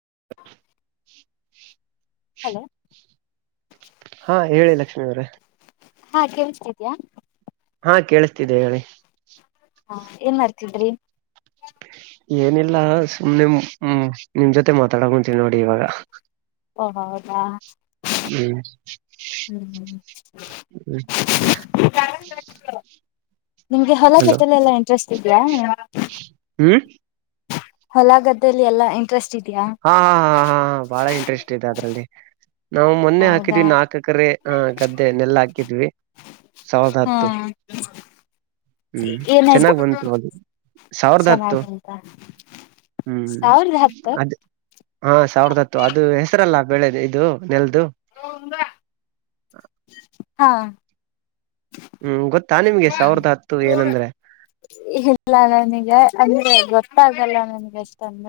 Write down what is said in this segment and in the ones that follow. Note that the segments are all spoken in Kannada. [unintelligible] ಹಲೋ ಹಾ ಹೇಳಿ ಲಕ್ಷ್ಮೀವ್ರೆ ಹಾ ಕೇಳ್ಿಸತಿದ್ಯಾ ಹಾ ಕೇೇಳಸ್ತಿದ್ದೆ ಹೇಳಿ ಹಾ ಏನ್ ಮಾಡ್ತಿದ್ರಿ ಏನಿಲ್ಲ ಸು್ ನಿಮ್್ಮ ನಿಮ್ ಜೊತೆ ಮಾತಾಡಕ ಕುಂತೀಿ ನೋಡಿ ಇವಾಗ ಹಓ ಹೌದಾ ಹ್ಮ್ ಹ್ಮ ಹ್ಮ್ [unintelligible] ನಿಮ್ಗೆ ಹೊಲ ಹಲೋ ಬಟ್ಟಲೆ ಎಲ್ಲಾ ಇಂಟ್ರೆಸ್ಟ್ ಇದೆಯಾ ಹ್ಮ್ ಹೊಲ ಗದ್ದಲಿ ಎಲ್ಲ ಇಂಟ್ರೆಸ್ಟ್ ಇ ಹಾ ಹಾ ಹಾ ಹಾ ಹ ಬಾಳ ಇಂಟ್ರೆಸ್ಟ್ ಇದೆ ಅದ್ರಲ್ಲಿ ನಾವು ಮೊನ್ನೆ ಹೌದಾ ಹಾಕಿದ್ವಿ ನಾಕ ಯಕರೆ ಆ ಗದ್ದೆ ನೆಲ್ಲ ಹಾಕಿದ್ವಿ ಸಾವಿರದ ಹಾ ಹತ್ತು ಹ್ಮ್ ಏನಯ್ತ ಚೆನ್ನಾಗ್ ಬಂತು ಅದು ಸಾವಿರದ ಚೆನ್ನಾಗ ಹತ್ತು ಉಂತ ಹ್ಮ್ ಸಾವಿರದ ಹತ್ತ ಅದ್ ಹಾ ಸಾವಿರದ ಹತ್ತು ಅದು ಹೆಸರಲ್ಲಾ ಬೆಳೆ ಇದು ನೆಲ್ ಹಾ ಹ್ಮ್ ಗೊತ್ತಾ ನಿಮ್ಗೆ ಸಾವಿರ್ದ ಹತ್ತು ಏನಂದ್ರೆ ಇಲ್ಲ ನನಗೆ ಅಂದೆ ಗೊತ್ತಾಗಲ್ಲ ನನ್ಗೆ ಎಷ್ಟೊಂದ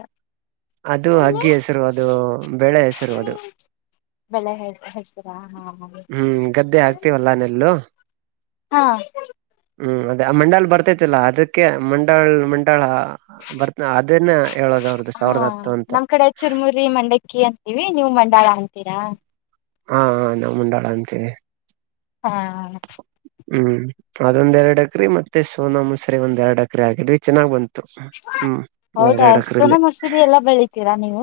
ಅದು ಹಗ್ಗಿ ಹೆಸರುವುದು ಬೆಳೆ ಹೆಸರುವುದು ಬೆಳೆ ಹ ಹೆಸರಾ ಹಾ ಹ ಹ್ಮ್ ಗದ್ದೆ ಹಾಕ್ತಿವಲ್ಲಾ ನೆಲ್ಲು ಹಾ ಹ್ಮ್ ಅದೇ ಆ ಮಂಡಾಲ್ ಬರ್ತೇತಿಲ್ಲ ಅದಕ್ಕೆ ಮಂಡಾಲ್ ಮಂಡಳ ಬರ್ತ ಅದನ್ನ ಹೇಳೋದು ಅವ್ರದ್ದು ಹಾ ಸಾವಿರದ ಹತ್ತು ಅಂತ ನಮ್ ಕಡೆ ಚುರ್ಮುರಿ ಮಂಡಕ್ಕಿ ಅಂತೀವಿ ನೀವು ಮಂಡಾಳ ಅಂತೀರಾ ಹಾ ಹ ನಾ ಮುಂಡಾಳ ಅಂತೇವಿ ಹಾ ಹ್ಮ್ ಅದೊಂದ್ ಎರಡ್ ಅಕ್ರಿ ಮತ್ತೆ ಸೋನಾ ಮುೊಸ್ರ ಒಂದ್ ಎರಡ್ ಅಕ್ರ ಆಗಿದ್ವಿ ಚೆನ್ನಾಗ್ ಬಂತ ಹ್ಮ್ ಹೌದಾ ಹಸುನ ಎರಡೇರಡೇಕ್ರಲ್ಲಿ ಮಸೂರಿ ಎಲ್ಲಾ ಬೆಳಿತೀರಾ ನೀವು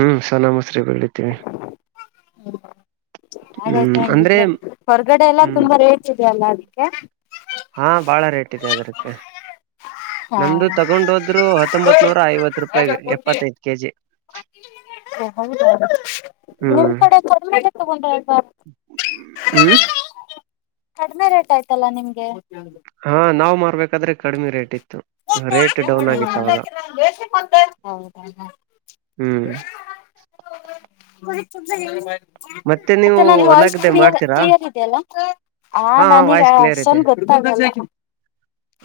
ಹ್ಮ್. ಚನ್ನಾಮಸರಿ ಬೆಳಿತೀವಿ ಹಾಗಾಯ್ತ ಹ್ಮ್ ಅಂದ್ರೆ ಹಂಗಿದ್ರೆ ಹೊರಗಡೆ ಎಲ್ಲಾ ಹ್ಮ್ ತುಂಬಾ ರೇಟ್ ಇದೆ ಅಲ್ಲಾ ಅದಕ್ಕೆ ಕಟ್ಟದರ್ಕ್ಕೆ ಹಾ ನಮ್ದು ತಗೊಂಡೋದ್ರು ಹತ್ತೊಂಬತ್ ನೂರ ಐವತ್ ರೂಪಾಯ ಎಪ್ಪತ್ತೈದು ಕೆಜಿ ಹೌದ ನಿಮ್ ಕಡೆ ಕಮ ತಗೊಂಡ [inaudible] ಹ್ಮ ಕಡಿಮೆ ರೇಟ್ ಆಯ್ತಲ್ಲ ನಿಮ್ಗೆ [unintelligible] ಹಾ ನಾವ್ ಮಾರ್ಬೇಕಾದ್ರೆ ಕಡಿಮೆ ರೇಟ್ ಇತ್ತು ರೇಟ್ ಡೌನ್ ಆಗಿತ್ತು ಅವಾಗ ಮಾಡ ಹೌದ [unintelligible] ಹ್ಮ್ ನೀವು ಮತ್ತೆ ನನ್ ಹೊಲ ವಾಯ್ಸ್ ಗದ್ದೆ ಕ್ಲಿಯ ಮಾಡ್ತೀರಾ ಕ್ಲಿಯರ್ ಇದೆಯಲ್ಲ. ಹಾ ನನೀಗ ವಾಯ್ಸ್ ಕ್ಲಿಯರ್ ಇದೆ ಅಷ್ಟನ್ ಗೊತ್ತಾಗಲ್ಲ.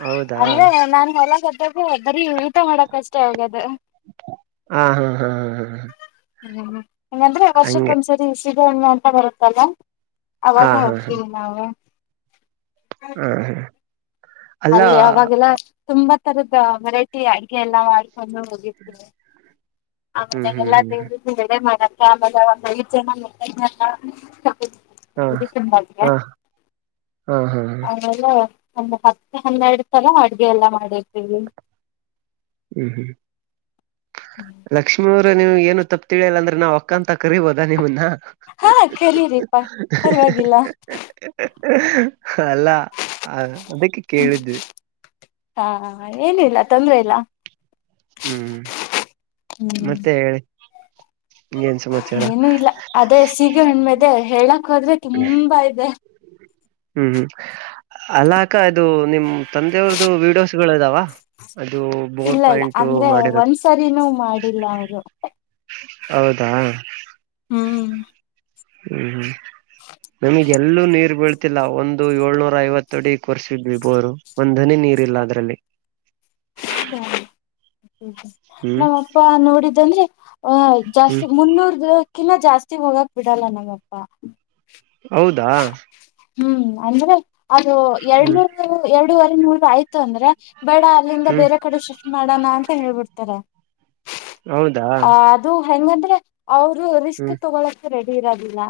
ಹೌದಾ ಅಂದ್ರೆ ನಾ ಹೊಲ ಗದ್ದೆಗೆ ಬರೀ ಊಟ ಮಾಡಕ್ ಅಷ್ಟೇ ಹೊಗದ. ಹಾ ಹಾ ಹಾ ಹಾ ಹಾ ಹ್ಮ್ ಹೆಂಗಂದ್ರೆ ಹಂಗೆ ವರ್ಷಕ್ಕೊಂದ್ಸರಿ ಸಿಬೇ ಹುಣ್ಣಿಮೆ ಅಂತ ಬರುತ್ತಲ್ಲ. ಹಾ ಅವಾಗ ಹೋಗ್ತೀವಿ ನಾವು. ಹ ಹ ಅಲ್ಲಿ ಅವಾಗೆಲ್ಲ ತುಂಬಾ. ತರದ ವೇರಾಯಿಟಿ ಅಡಗೆ ಎಲ್ಲ ಮಾಡ್ಕೊಂಡು ಹೋಗಿರ್ತಿವ. ಹ್ಮ್ ಆಮೇಲೆ ಹ್ಮ್ ಎಲ್ಲಾ ಹ್ಮ್ ಹ್ಮ್ ದೇವ್ರೀಗ ಎಡೆ ಮಾಡದ. ಆಮೇಲೆ ಒಂದ ಐದ ಜನ ಮುತ್ತೈೆತನ. ಹಾ ಸಂಬಾದ ಹಾ [unintelligible] ಹಾ ಹಾ ಹಾ ಆಮೇಲ್ಲ ಒಂದು ಹತ್ತು ಹನ್ನೆರಡು ಸಲ ಅಡ್ಗೆ ಎಲ್ಲ ಮಾಡಿರ್ತೀವಿ. ಹ್ಮ್ ಹ್ಮ್ ಲಕ್ಷ್ಮೀ ನೀವು ಏನು ತಪ್ಪ ತಿಳಿಯಿಲ್ಲ ಅಂದ್ರ ನಾವು ಅಕ್ಕಂತ ಕರಿಬೋದಾ ನಿಮ್ಮನ್ನ. ಹಾ ಕೇರಿರಿಪಾ ಪರವಾಗಿಲ್ಲ. ಅಲ್ಲ ಆ ಅದಕ್ಕ ಕೇಳಿದ್ವಿ. ಹಾ ಏನು ಇಲ್ಲ ತೊಂದ್ರೆ ಇಲ್ಲ. ಹ್ಮ್ ಹ್ಮ್ ಮತ್ತೆ ಹೇಳಿ ಏನ್ ಸಮಾಚಾರ ಏನು ಇಲ್ಲ ಅದೇ ಸೀಗೆ ಹುಣ್ಮೇದೆ ಹೇಳ. ಕ ಹೊದ್ರೆ ತುಂಬಾ ಇದೆ. ಹ್ಮ್ ಹ್ಮ್ ಅಲ್ಲ ಅಕ್ಕ ಇದು ನಿಮ್ ತಂದೆಯವ್ರ್ದ ವಿಡಿಯೋಸ್ಗಳು ಇದಾವ. ಅದು ಬೋರ್ ಇಲ್ಲ ಇಲ್ಲ ಪಾಯಿಂಟ್ ಅಂದ್ರೆ ಮಾಡಿರದು. ಒಂದ್ಸರಿನೂ ಮಾಡಿಲ್ಲ ಅವರು ಹೌದಾ ಹ್ಮ್ ಹ್ಮ್ ಹ್ಮ್ ನಮಗ್ ಎಲ್ಲೂ ನೀರ್ ಬೀಳ್ತಿಲ್ಲ ಒಂದು ಏಳ್ನೂರ ಐವತ್ತ ಅಡಿ ಕೊರ್ಸಿದ್ವಿ ಬೋರು ಒಂದ್ಧನಿ ನೀ ರಿಲ್ಲ ಅದ್ರಲ್ಲಿ. ಹೌದಾ ಹ್ಮ್ ನಮ್ಮ ಅಪ್ಪ ನೋಡಿದಂದ್ರೆ. ಓಯ ಹ್ಮ್ ಜಾಸ್ತಿ ಮುನ್ನೂರು ದಕಿಲ್ ಜಾಸ್ತಿ ಹೋಗಕ್ ಬಿಡಲ್ಲ ನಮ್ಮಪ್ಪ. ಹೌದಾ ಹ್ಮ್ ಅಂದ್ರೆ ಅದು ಹ್ಮ್ ಎರಡ್ನೂರು ಎರಡೂವರೆ ನೂರು ಆಯ್ತು ಅಂದ್ರ. ಬೇಡ ಅಲ್ಲಿಂದ ಹ್ಮ್ ಬೇರೆ ಕಡೆ ಶಿಫ್ಟ್ ಮಾಡೋಣ ಅಂತ ಹೇಳಬಿಡ್ತಾರೆ. ಹೌದಾ ಹೆಂಗಂದ್ರೆ ಅವರು ರಿಸ್ಕ್ ಹ್ಮ್ ತಗೊಳಕ ರೆಡಿ ಇರದಿಲ್ಲ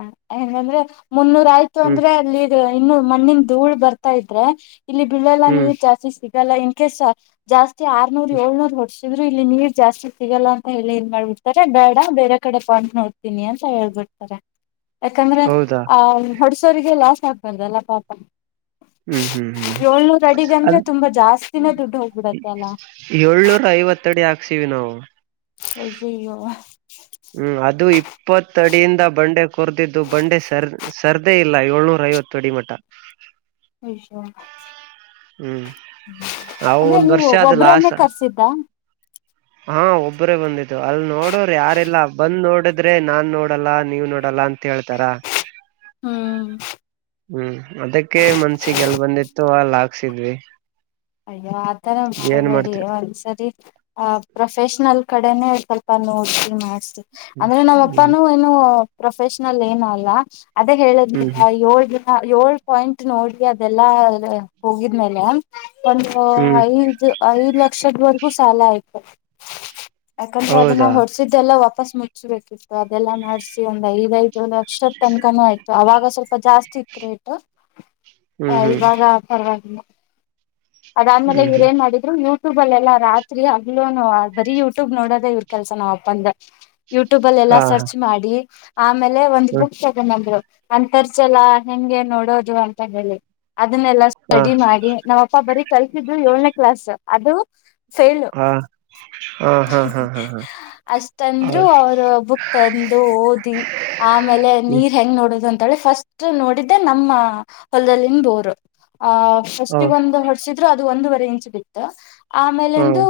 ಹೆಂಗಂದ್ರೆ. ಮುನ್ನೂರ ಆಯ್ತು ಹ್ಮ್ ಅಂದ್ರೆ ಅಲ್ಲಿದು ಇನ್ನು ಮಣ್ಣಿನ್ ಧೂಳ್ ಬರ್ತಾ ಇದ್ರೆ. ಇಲ್ಲಿ ಬಿಳಲ್ಲ ಹ್ಮ್ ನೀರ್ ಜಾಸ್ತಿ ಸಿಗಲ್ಲ ಇನ್ ಕೇಸ್ ಜಾಸ್ತಿ ಆರ್ನೂರ್ ಏಳ್ನೂರ್ ಹೊಡ್ಸ ದ್ರು ಇಲ್ಲಿ ನೀರ್ ಜಾಸ್ತಿ ಸಿಗಲ್ಲ ಅಂತ ಹೇಳಿ ಏನ್ ಮಾಡ್ಬಿಡ್ತಾರೆ ಬೇಡ ಬೇರೆ ಕಡೆ ಪಾಯಿಂಟ್ ನೋಡ್ತೀನಿ ಅಂತ ಹೇಳ್ಬಿ ತರೆ ಯಾಕಂದ್ರೆ. ಹೌದಾ ಆ ಹೊಡ್ಸೋರಿಗೆ ಲಾಸ್ ಆಗ್ಬಾರ್ದಲ್ಲ ಪಾಪ. ಹ್ಮ್ ಹ್ಮ್ ಹ್ಮ್ ಏಳ್ನೂರು ಅಡಿಗ ಅಂದ್ರೆ ಅದ್ ತುಂಬಾ ಜಾಸ್ತಿನೆ ದುಡ್ಡು ಹೋಗ್ಬಿಡತ್ತಲ್ಲ. ತ್ತಡಿ ಹಾಕ್ಸಿವಿ ನಾವು. ಅಯ್ಯಯ್ಯೋ ಹ್ಮ್ ಅದು ಇಪ್ಪತ್ತ ಅಡಿಯಿಂದ ಬಂಡೆ ಕೊರ್ದಿದ್ದು ಬಂಡೆ ಸರ್ ಸರ್ದೇ ಇಲ್ಲ ಏಳ್ನೂರ ಐವತ್ತು ಅಡಿ ಮಠ. ಐಶೂ ಹ್ಮ್ ಅವು ಅಂದ್ರೆ ಒಂದ್ ನೀವು ವರ್ಷ ಅದು ಒಬ್ರನ್ನೇ ಲಾಸ್ ಕರ್ಸಿದ್ದಾ. ಹಾ ಒಬ್ಬರೇ ಬಂದ್ ಅಲ್ ನೋಡೋರ ಯಾರಲ್ಲ ಬಂದ್ ನೋಡಿದ್ರೆ ನಾನ್ ನೋಡಲ್ಲ ನೀವ್ ನೋಡಲ್ಲ ಅಂತ ಹೇಳ್ತಾರ ಹ್ಮ್ ಹ್ಮ್ ಅದಕ್ಕೆ ಮನ್ಸಿಗೆ ಎಲ್ಲ ಬಂದಿ ತ ಅಲ್ಲ ಹಾಕ್ಸಿದ್ವಿ ಅಯ್ಯೋ ಆತರ ಏನ್ ಹಳ್ಬೇಡಿ ಮಾಡ್ತೀರ ಒಂದ್ಸರಿ ಆಹ ಪ್ರೊಫೆಷ್ನಲ್ ಕಡೆನೆೇ ಸ್ವಲ್ಪ ನೋಡ್ಸಿ ಮಾಡಸ ಹ್ಮ್ ಅಂದ್ರೆ ನಮ್ಮ ಹ್ಮ್ ಅಪ್ಪಾನೂ ಏನು ಪ್ರೊಫೆಷನಲ್ ಏನ ಅಲ್ಲ ಅದೇ ಹೇಳದ್ ಹ್ಮ್ ಹ್ಮ್ ಏಳ್ ಹ ಏಳ್ ಪಾಯಿಂಟ್ ನೋಡ್ರಿ ಅದೆಲ್ಲಾ ಹೋಗಿದ್ಮೇಲೆ ಒಂದು ಹ್ಮ್ ಆಐ ಆಐ ಲಕ್ಷ ವರಗು ಸಲ ಇತ್ತು ಯಾಕಂದ್ರೆ ಅದನ್ನ ಹೌದಾ ಹೊಡ್ಸಿದ್ದೆಲ್ಲಾ ವಾಪಸ್ ಮುಚ್ಚಬೇಕಿತ್ತು ಅದೆಲ್ಲಾ ಮಾಡ್ಸಿ ಒಂದ್ ಐದ ಐದು ಇ ಲಕ್ಷದ ತನಕಾನ ಆಯ್ತು ಅವಾಗ ಸ್ವಲ್ಪ ಜಾಸ್ತಿ ಇತ್ತು ರೇಟ್ ಹ್ಮ್ ಹ ಹ್ಮ್ ಇವಾಗ ಪರವಾಗಿಲ್ಲ ಅದಾದ್ಮೇಲೆ ಹ್ಮ್ ಇವರು ಹ್ಮ್ ಹೇನ್ ಮಾಡಿದ್ರು ಯೂಟ್ಯೂಬ್ ಅಲ್ಲ ಎಲ್ಲಾ ರಾತ್ರಿ ಬರೀ ಯೂಟ್ಯೂಬ್ ನೋಡದ ಇವ್ರ ಕೆಲ್ಸ ನಾವ್ ಅಪ್ಪಂದ ಯೂಟ್ಯೂಬ್ ಅಲ್ಲಿ ಎಲ್ಲಾ ಹಾ ಹಾ ಸರ್ಚ್ ಮಾಡಿ ಆಮೇಲೆ ಒಂದು ಹ್ಮ್ ಬುಕ್ ತಗೊಂಡ್ಂದರು ಅಂತಂತರ್ಸಲ್ಲ ಹೆಂಗೆ ನೋಡೋದು ಅಂತ ಹೇಳಿ ಅದನ್ನೆಲ್ಲಾ ಹಾ ಸ್ಟಡಿ ಮಾಡಿ ನಮ್ಮ ಬರಿ ಕಲ್ಸಿದ್ದು ಏಳನೇ ಕ್ಲಾಸ್ ಅದು ಫೈಲ್ ಹಾ ಹಾ ಹಾ ಹಾ ಹಾ ಹಾ ಅಷ್ಟಂದ್ರರು ಹೌದ್ ಅವರು ಬುಕ್ ತಂದು ಓದಿ ಆಮೇಲೆ ಹ್ಮ್ ನೀರ್ ಹೆಂಗ ನೋಡೋದ ಅಾಳೆ ಫಸ್ಟ್ ನೋಡಿದ್ದೆ ನಮ್ಮ ಹೊಲದಲ್ಲಿಂದೋರು ಆಹ್ ಫಸ್ಟ್ಗ ಹೌದ್ ಒಂದು ಇದ್ರರು ಅದು ಒಂದುವರೆ ಇಂಚ್ ಬಿತ್ತು ಹ್ಮ್ ಆಮೇಲೆಂದು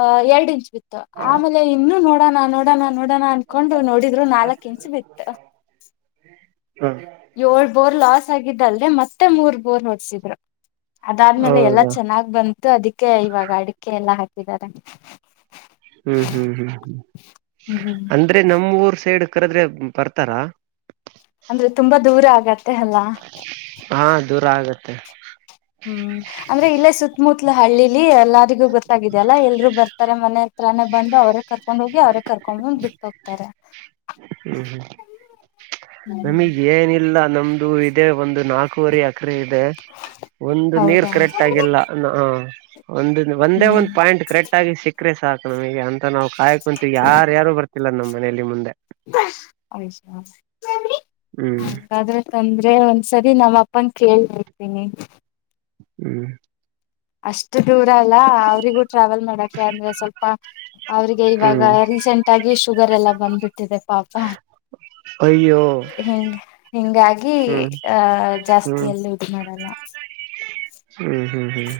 ಅಹ ಎರಡ್ ಇಂಚ್ ಬಿತ್ತು ಆಮೇಲೆ ಇನ್ನುೂ ನೋಡೋಣ ನೋಡೋಣ ನೋಡೋಣ ಅನ್ಕೊಂಡು ನೋಡಿದ್ರು ನಾಲ್ಕ್ ಇಂಚ್ ಬಿತ್ತ ಹ್ಮ್ ಏಳ್ ಬೋರ್ ಲಾಸ್ ಆಗಿದ್ದಲ್ದೆ ಮತ್ತೆ ಮೂರ್ ಬೋರ್ ನೋಡ್ಸಿದ್ರು ಅದಾದ್ಮೇಲೆ ಎಲ್ಲಾ ಹೌದಾ ಚೆನ್ನಾಗ್ ಬಂತು ಅದಕ್ಕೆ ಇವಾಗ ಅಡಿಕೆ ಎಲ್ಲಾ ಹಾಕಿದಿದ್ದಾರೆ ಹ್ಮ್ ಹ್ಮ್ ಹ್ಮ್ ಹ್ಮ್ ಹ್ಮ್ ಅಂದ್ರೆ ನಮೂಊರ್ ಸೈಡ್ ಕದ್ರೆ ಬರ್ತಾರಾ ಅಂದ್ರೆ ತುಂಬಾ ದೂರ ಆಗತ್ತೆ ಅಲ್ಲಾ ಹಾ ದೂರ ಆಗತ್ತೆ ಹ್ಮ್ ಅಂದ್ರೆ ಇಲ್ಲೇ ಸುತ್ತಮುತ್ತಲ ಹಳ್ಳಿಲಿ ಎಲ್ಲಾರಿಗೂ ಗೊತ್ತಾಗಿದಲ್ಲಾ ಎಲ್ರು ಬರ್ತಾರೆ ಮನೆ ಹತ್ರಾನೇ ಬಂದು ಅವ್ರೇ ಕರ್ಕೊಂಡ್ ಹೋಗಿ ಅವ್ರೇ ಕರ್ಕೊಂಡ್ ಬಂದು ಬಿಟ್ಟ ಹೋಗ್ತಾರೆ ಹ್ಮ್ ಹ್ಮ್ ನಮಗ್ ಏನಿಲ್ಲ ನಮ್ದು ಇದೇ ಒಂದು ನಾಲ್ಕುವರಿ ಅಕರೆ ಇದೆ ಒಂದು ನೀರ್ ಹೌದಾ ಕರೆಕ್ಟ್ ಆಗಿಲ್ಲ ಒಂದ ಒಂದೇ ಹ್ಮ್ ಒಂದ್ ಪಾಯಿಂಟ್ ಕರೆಕ್ಟ್ ಆಗಿ ಸಿಕ್ಕ್ರೆ ಸಾಕು ನಮಗೆ ಅಂತ ನಾವು ಆಯ್ಕ್ ಕುಂತು ಯಾರ ಯಾರು ಬರ್ತಿಲ್ಲ ನಮ್ಮ್ ಮನೆಯಲ್ಲಿ ಮುಂದೆ ಹ ಹ್ಮ್ ತಂದ್ರೆ ಒಂದ್ಸರಿ ನಮ್ಮ ಅಪ್ಪನ್ ಕೇಳ್ ನೋಡ್ತೀನಿ ಹ್ಮ್ ಅಷ್ಟು ದೂರ ಅಲ್ಲ ಅವ್ರಿಗೂ ಟ್ರಾವೆಲ್ ಮಾಡಕೆ ಅಂದ್ರೆ ಸ್ವಲ್ಪ ಅವ್ರಿಗೆ ಇವಾಗ ಹ್ಮ್ ರೀಸೆಂಟ್ ಆಗಿ ಶುಗರ್ ಎಲ್ಲ ಬಂದ್ಬಿಟ್ಟಿದೆ ಪಾಪ ಅಯ್ಯೋ ಹಿಂಗ ಹಿಂಗಾಗಿ ಹ್ಮ್ ಆಹ ಹ್ಮ್ ಜಾಸ್ತಿಯಲ್ಲಿ ಇದು ಮಾಡಲ್ಲ ಹ್ಮ್ ಹ್ಮ್ ಹ್ಮ್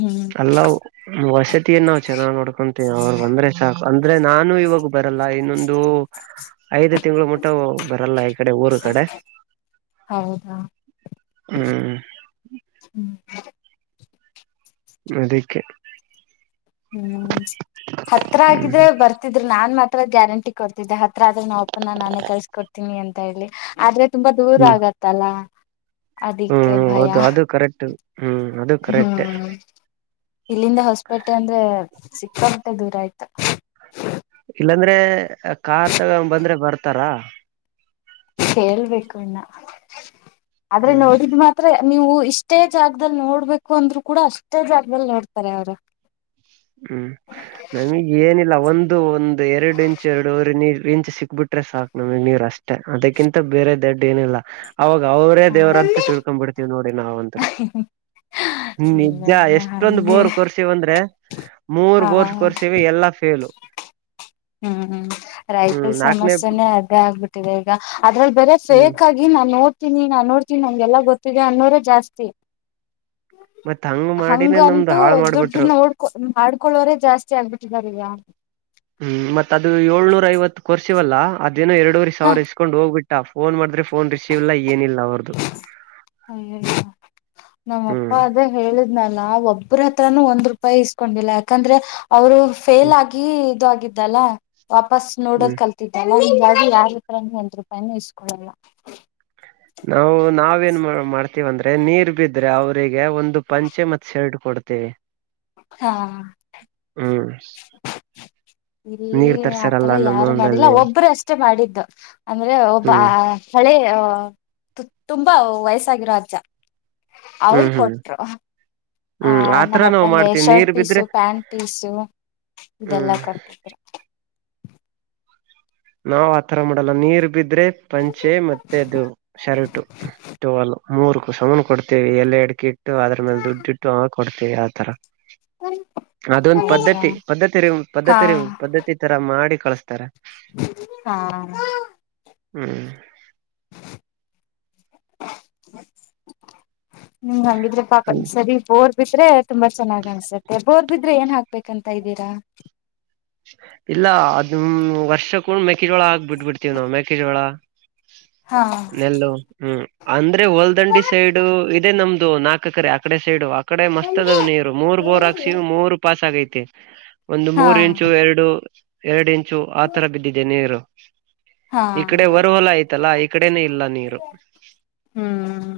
ಹ್ಮ್ ಅಲ್ಲ ವಸತಿಯನ್ನ ನಾವ್ ಚೆನ್ನಾಗ್ ನೋಡ್ಕೊಂತೀ ಅವ್ರ ಬಂದ್ರೆ ಸಾಕು ಅಂದ್ರೆ ನಾನು ಇವಾಗ ಬರಲ್ಲ ಇನ್ನೊಂದು ಐದು ತಿಂಗಳು ಮುಟ್ಟ ಬರಲ್ಲ ಈ ಕಡೆ ಊರ್ ಕಡೆ ಹೌದಾ ಹ್ಮ್ ಹ ನಡಿಕ್ಕೆ ಹ್ಮ್ ಹತ್ರ ಆಗಿದ್ರೆ ಹ್ಮ್ ಬರ್ತಿದ್ರ್ ನಾನ್ ಮತ್ ತ್ರ ಗ್ಯಾರಂಟಿ ಕೊಡ್ತಿದ್ದೆ ಹತ್ರ ಆದ್ರೆ [unintelligible] ನಾವುಪ ನಾನೇ ಕಳ್ಸ್ಕೊಡ್ತೀನಿ ಅಂತ ಹೇಳಿ ಆದ್ರೆ ತುಂಬಾ ದೂರ ಆಗತ್ತಲ್ಲಾ ಹ್ಮ್ ಹೌದು ಅದು ಕರೆಕ್ಟ್ ಹ್ಮ್ ಅದು ಕರೆಕ್ಟ್ ಇಲ್ಲಿಂದ ಹೊಸಪೇಟ್ಟೆ ಅಂದ್ರೆ ಸಿಕ್ಕಾಬಟ್ಟೆ ದೂರ ಆಯ್ತು ಇಲ್ಲಾಂದ್ರೆ ಕಾರ್ ತಗೊಂಡ್ ಬಂದ್ರೆ ಬರ್ತಾರ ಹೇಳ್ಬೇಕು ಅಣ್ಣ ಆದ್ರೆ ಹ್ಮ್ ನೋಡಿದ್ ಮಾತ್ರ ನೀವು ಇಷ್ಟೇ ಜಾಗದಲ್ಲಿ ನೋಡ್ಬೇಕು ಅಂದ್ರು ಕೂಡ ಅಷ್ಟೇ ಜಾಗದಲ್ಲಿ ನೋಡ್ತಾರೆ ಅವ್ರು ಹ್ಮ್ ನಮಿಗ್ ಏನಿಲ್ಲ ಒಂದು ಒಂದು ಎರಡು ಇಂಚ್ ಎರಡುವರ್ ನೀರ್ ಕಿಂಚ್ ಸಿಕ್ಬಿಟ್ರೆ ಸಾಕ್ ನಮಗ್ ನೀರ್ ಅಷ್ಟೇ ಅದಕ್ಕಿಂತ ಬೇರೆ ದೊಡ್ ಏನಿಲ್ಲ ಅವಾಗ ಅವ್ರೇ ದೇವ್ರ್ ಹಾ ಅಂತ್ ತಿಳ್ಕೊಂಡ್ ಬಿಡ್ತೀವಿ ನೋಡಿ ನಾವಂತೃ ನಿಜ ಎಷ್ಟೊಂದ್ ಹಂಗೆ ಬೋರ್ ಕೊರ್ಸೀವ್ ಅಂದ್ರೆ ಮೂರ್ ಬೋರ್ಸ್ ಹಾ ಕೋರ್ಸವಿ ಎಲ್ಲಾ ಫೇಲು ಹ್ಮ್ ಹ್ಮ್ ಹ್ಮ್ ರೈತ್ರ್ ನಾಲ್ಕನೇ ಸಮಸ್ಯೆನೆೇ ಅದೇ ಆಗ್ಬಿಟ್ಟಿದೆ ಈಗ ಅದ್ರಲ್ಲಿ ಬೇರೆ ಹ್ಮ್ ಫೇಕ್ ಆಗಿ ನಾನ್ ನೋ ತನಿ ನಾ ನೋಡ್ತೀನಿ ನಮ್ಗೆಲ್ಲ ಗೊತ್ತಿದೆ ಅನ್ನೋರೆ ಜಾಸ್ತಿ ಬತ್ತಾ ಹಂಗಂತೂ ದುಡ್ಡು ನೋಡ್ಕೊ ಮಾಡಕೊಳೋರೆೇ ಜಾಸ್ತಿ ಆಗ್ಬಿಟ್ಟಿದಾರೆ ಈಗ ಹ್ಮ್ ಮತ್ ಅದು ಏಳ್ನೂರ ಐವತ್ತು ಕೊರ್ಸಿವಲ್ಲಾ ಅದೇನೋ ಎರಡೂವರೆ ಹ ಸಾವಿರ ಇಸ್ಕೊಂಡ್ ಹೋಗ್ಬಿಟ್ ಅ ಫೋನ್ ಮಾಡಿದ್ರೆ ಫೋನ್ ರಿಸೀವ್ ಇಲ್ಲಾ ಏನಿಲ್ಲಾ ಅವ್ರ್ದು ಹಯ ನಮ್ಮಪ್ಪ ಹ್ಮ್ ಅದೇ ಹೇಳಿದ್ನಲ್ಲ ಒಬ್ರತ್ ಒಂದ್ ರೂಪಾಯಿ ಇಸ್ಕೊಂಡಿಲ್ಲ ಯಾಕಂದ್ರೆ ಅವರು ಫೇಲ್ ಹ್ಮ್ ಆಗಿ ಇದ್ ಆಗಿದ್ದಲ್ಲ ವಾಪಸ್ ನೋಡೋದ್ ಹ್ಮ್ ಕಲ್ತಿದ್ದಲ್ಲ ಹಂಗಾಗಿ ಯಾರತ್ರನು ಒಂದ್ ರೂಪಾಯಿನು ಇಸ್ಕೊಡಲ್ಲ ನಾವು ನಾವೇನ್ ಮ ಮಾಡ್ತೀವ್ ಅಂದ್ರೆ ನೀರ್ ಬಿದ್ರೆ ಅವ್ರಿ ಎ ಒಂದು ಪಂಚೆ ಮತ್ ಶರ್ಟ್ ಕೊಡ್ತೇವಿ ಹಾ ಹ [inaudible] ಇಲ್ಲಿ ನೀರ್ ಆತರ ತರ್ಸಾರಲ್ಲ ನಮ್ಮ ಯಾರು ಮಾಡಿಲ್ಲ ಹೊಲ್ದಲ್ಲಿ ಒಬ್ರು ಅಷ್ಟೆ ಮಾಡಿದ್ದು ಅಂದ್ರೆ ಒಬ್ ಹ್ಮ್ ಹಳೆ [unintelligible] ತುಂಬಾ ವಯಸ್ಸಾಗಿರೋ ಅಜ್ಜ ಅವರು ಹ್ಮ್ ಹ್ಮ್ ಕೊಟ್ರು ಆ ಹ್ಮ್ ಆತರ ನಮ್ಮ ನಾವ್ ಅಪ್ಪಂಗೆ ಮಾಡ್ತೀವಿ ಶರ್ಟ್ ನೀರ್ ಪೀಸು ಬಿದ್ರೆ ಪ್ಯಾಂಟ್ ಪೀಸು ಇದೆಲ್ಲಾ ಹ್ಮ್ ಕೊಟ್ಟಿದ್ರ ನಾವ್ ಆತರ ಮಾಡಲ್ಲ ನೀರ್ ಬಿದ್ರೆ ಪಂಚೆ ಮತ್ತೆ ಅದು ಶರ್ಟ್ ಟವಲು ಮೂರ್ ಕುಸಮನ್ ಕೊಡ್ತೇವಿ ಎಲೆ ಆಡ್ಕೆ ಇಟ್ಟು ಅದ್ರ ಮೇಲೆ ದುಡ್ಡು ಇಟ್ಟು ಅವ [unintelligible] ಕೊಡ್ತೇವಿ ಆತರ ಅದೊಂದ್ ಹೌದಾ ಪದ್ಧತಿ ಪದ್ಧತಿ ಹಾ ಪದ್ಧತಿ ರ ಪದ್ಧತಿ ತರ ಮಾಡಿ ಕಳ್ಸ್ತಾರೆ ಹಾ ಹ್ಮ್ ನಿಮ್ಗೆ ಹಂಗಿದ್ರೆ ಪಾಪ ಈ ಸರಿ ಬೋರ್ ಬಿದ್ರೆ ತುಂಬಾ ಚೆನ್ನಾಗ್ ಅನ್ಸುತ್ತೆ ಬೋರ್ ಬಿದ್ರೆ ಏನ್ ಹಾಕ್ಬೇಕಂತ ಇದ್ದೀರಾ [unintelligible] ಇಲ್ಲ ಅದ ವರ್ಷ ಕೂಂಡ ಮೆೇಕೆಜೋಳ ಆಾಕ್ಬ ಬಿಟ್ಬಿಡ್ತೇವಿ ನಾವವು ಮೆೇಕೆಜೋಳ [unintelligible] ಹಾ ನೆಲ್ಲು ಹ್ಮ್ ಅಂದ್ರೆ ಹೊಲ್ದಂಡಿ ಸೈಡು ಇದೆ ನಮ್ದು ನಾಕ್ ಹಾಕಕರೆ ಆಕಡೆ ಸೈಡು ಆಕಡೆ ಮಸ್ತ್ ಅದ್ ನೀರು ಮೂರ್ ಬೋರ್ ಹಾಕ್ಸಿವ್ ಮೂರ್ ಪಾಸ್ ಆಗೈತಿ ಒಂದು ಹಾ ಮೂರ್ ಇಂಚ್ ಎರಡ್ ಇಂಚು ಆತರ ಬಿದ್ದಿದೆ ನೀರು ಹಾ ಈ ಕಡೆ ವರುವಲ್ಲ ಐತಲ್ಲಾ ಈಕಡೆನೆ ಇಲ್ಲ ನೀರು ಹ್ಮ್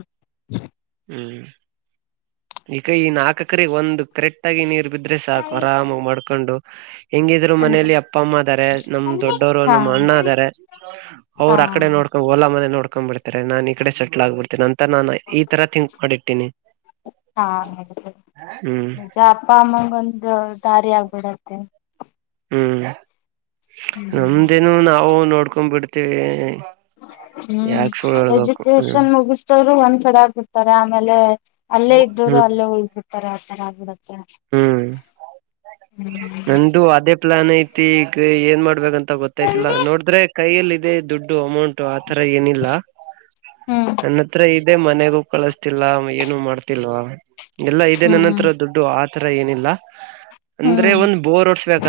ಹ್ಮ್ [unintelligible] ಈ ನಾಲ್ಕಕರೆ ಒಂದು ಕರೆಟ್ ಆಗಿ ನೀರು ಬಿದ್ರೆ ಸಾಕು ಆರಾಮ ಮಾಡ್ಕೊಂಡು ಹೆಂಗಿದ್ರು ಮನೇಲಿ ಅಪ್ಪ ಅಮ್ಮ ಆದರೆ ನಮ್ ದೊಡ್ಡವರು ಹಾ ಅಣ್ಣ ಅರೆ ಅವ್ರ ಹಾ ಅಕಡೆ ನೋಡ್ಕೋ ಓಲಾ ಮನೆ ನೋಡ್ಕ ಕಕೊಂಡ್ಬಿಡ್ತಾರೆ ನಾನ್ ಈ ಕಡೆ ಸೆಟ್ಲ್ ಆಗ್ಬಿಡ್ತೇನೆ ಅಂತ ನಾನ್ ಈ ತರ ತಿಥಂಕ್ ಮಾಡಿಟ್ಟೀನಿ ಹಾ ಹ್ಮ್ ನಿಜ ಅಪ್ಪ ಅಮ್ಮಗೆ ಒಂದು ದಾರಿ ಆಗ್ಬಿಡತ್ತೆ ಹ್ಮ್ ನಮ್ದೇನು ನಾವು ನೋಡ್ಕೊಂಡ್ ಬಿಡ್ತೇವಿ ಹ್ಮ್ ಹ್ಮ್ ಎಜುಕೇಶನ್ ಮುಗಿಸತವ್ರು ಒಂದ್ ಕಡೆ ಆಗ್ಬಿಡ್ತಾರೆ ಆಮೇಲೆ ಅಲ್ಲೇ ಇದ್ದವ್ರು ಹ್ಮ್ ಅಲ್ಲೇ ಉಳಳ್ಬ ಬಿಡ್ತಾರೆ ಆತರ ಆಗ್ಬಿಡ ಹ್ಮ್ ಹ್ಮ್ ನಂದು ಅದೇ ಪ್ಲಾನ್ ಐತಿ ಈಗ ಏನ್ ಮಾಡ್ಬೇಕಂತ ಗೊತ್ತಾಯ್ತಿಲ್ಲ ನೋಡಿದ್ರೆ ಕೈಯಲ್ಲಿ ದುಡ್ಡು ಅಮೌಂಟ್ ಆತರ ಏನಿಲ್ಲ ಹ್ಮ್ ನನ್ನ ಹತ್ರ ಮನೆಗೂ ಕಳಿಸ್ತಿಲ್ಲ ಏನು ಮಾಡ್ತಿಲ್ವಾ ಎಲ್ಲಾ ಇದದೆ ಹ್ಮ್ ನನ್ನ ಹ್ಮ್ ಹತ್ರ ದುಡ್ಡು ಆ [unintelligible] ಏನಿಲ್ಲ ಅಂದ್ರೆ ಒಂದ್ ಹ್ಮ್ ಬೋರ್ ಹೊಡಿಬೇಕು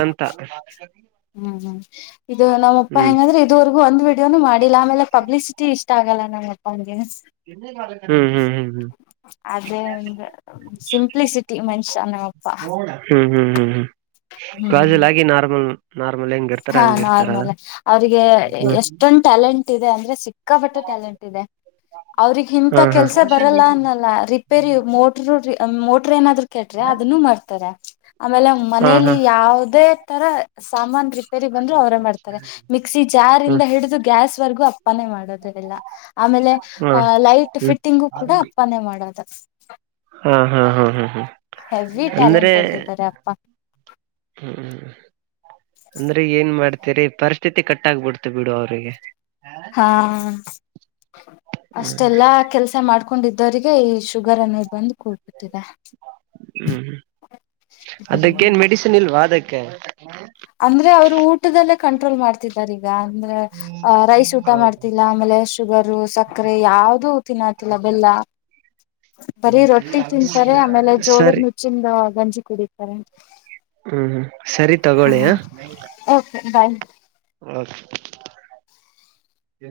ಹ್ಮ್ ಇದು ನಮ್ಮಪ್ಪ ಹ ಹೆಂಗಂದ್ರೆ ಇದರೆಗ ಒಂದ್ ವಡಿಯೋನು ಮಾಡಿಲ್ಲ ಆಮೇಲೆ ಪಬ್ಲಿಸಿಟಿ ಇಷ್ಟ ಆಗಲ್ಲ ನಮ್ಮಪ್ಪ ಅ ಹ್ಮ್ ಹ್ಮ್ ಹ್ಮ್ ಹ್ಮ್ ಅದೇಂದ ಸಿಂಪ್ಲಿಸಿಟಿ ಮನುಷ್ಯನಮ್ಮಪ್ಪಾ ಹ್ಮ್ ಹ್ಮ್ ಹ್ಮ್ ಕಾಜುಲ ನಾರ್ಮಲ್ ನಾರ್ಮಲ್ ಹೆಂಗ ಇರ್ತಾರ ಹಾ ಹಂಗ ಇರ್ತಾರ ನಾರ್ಮಲ್ ಅವ್ರಿಗೆ ಹ್ಮ್ ಎಷ್ಟೊಂದು ಟ್ಯಾಲೆಂಟ್ ಇದೆ ಅಂದ್ರೆ ಸಿಕ್ಕಾ ಸಿಕಪಟೆ ಟ್ಯಾಲೆಂಟ್ ಇದೆ ಅವ್ರಿಗೆ ಇಂತ ಹಾ ಹಾ ಕೆಲ್ಸ ಬರಲ್ಲ ಅನ್ನಲ್ಲ ರಿಪೇರಿ ಮೋಟರು ಮೋಟ್ರ ಏನಾದ್ರು ಕಟ್ರೆ ಅದನ್ನು ಮಾಡ್ತಾರೆ ಆಮೇಲೆ ಹಾ ಮನಲಿ ಹಾ ಯಾವುದೇ ತರ ಸಾಮನ್ ರಿಪೇರಿ ಬಂದ್ರು ಅವರೇ ಮಾಡ್ತಾರೆ ಮಿಕ್ಸಿ ಜಾರ್ ಹ್ಮ್ ಇಂದ ಹಿಡಿದು ಗ್ಯಾಸ್ ವರೆಗೂ ಅಪ್ಪನೆ ಮಾಡೋದ ಎಲ್ಲ ಆಮೇಲೆ ಹಾ ಆ ಲೈಟ್ ಹ್ಮ್ ಫಿಟ್ಟಿಂಗು ಕೂಡ ಅಪ್ಪನೆ ಮಾಡೋದ ಹಾ ಹಾ ಹಾ ಹಾ ಹಾ ಹೆವಿ ಅಂದ್ರೆ ಟ್ಯಾಲೆಂಟೆಡ್ ಇದ್ದಾರೆ ಅಪ್ಪ ಹ್ಮ್ ಅಂದ್ರೆ ಏನ್ ಮಾಡ್ತರಿ ಪರಿಸ್ಥಿತಿ ಕಟ್ಟಾಗಬಿಡ್ತು ಬಿಡು ಅವ್ರಿಗೆ ಹಾ ಹ್ಮ್ ಅಷ್ಟೆಲ್ಲಾ ಕೆಲ್ಸ ಮಾಡ್ಕ ಕೊಂಡಿದ್ದವರಿಗೆ ಈ ಶುಗರ್ ಅನ್ನೋದು ಬಂದು ಕೂಡ್ ಹ್ಮ್ ಹ್ಮ್ ಹ್ಮ್ ಅದಕ್ಕೇನ್ ಮೆಡಿಸಿನ್ ಇಲ್ವಾ ಅದಕ್ಕೆ ಅಂದ್ರೆ ಅವ್ರು ಊಟದಲ್ಲೇ ಕಂಟ್ರೋಲ್ ಮಾಡ್ತಿದ್ದಾರೆ ಅಂದ್ರೆ ರೈಸ್ ಊಟ ಹೌದು ಮಾಡ್ತಿಲ್ಲ ಆಮೇಲೆ ಶುಗರ್ ಸಕ್ಕರೆ ಯಾವವುದೂ ತಿನ್ನತಿಲ್ಲ ಬೆಲ್ಲ ಬರಿೀ ಸರಿ ರೊಟ್ಟಿ ತಿನ್ಸರಿ ಆಮೇಲೆ ಹ್ಮ್ ಜೋಳದ ಸರಿ ಮುಚ್ಚಿಂದ ಗಂಜಿ ಕುಡಿತಾರೆ ಹ್ಮ್ ಹ್ಮ್ ಸರಿ ಹಾ ತಗೋಳಯ ಓಕೆ ಬಾಯ್ [unintelligible]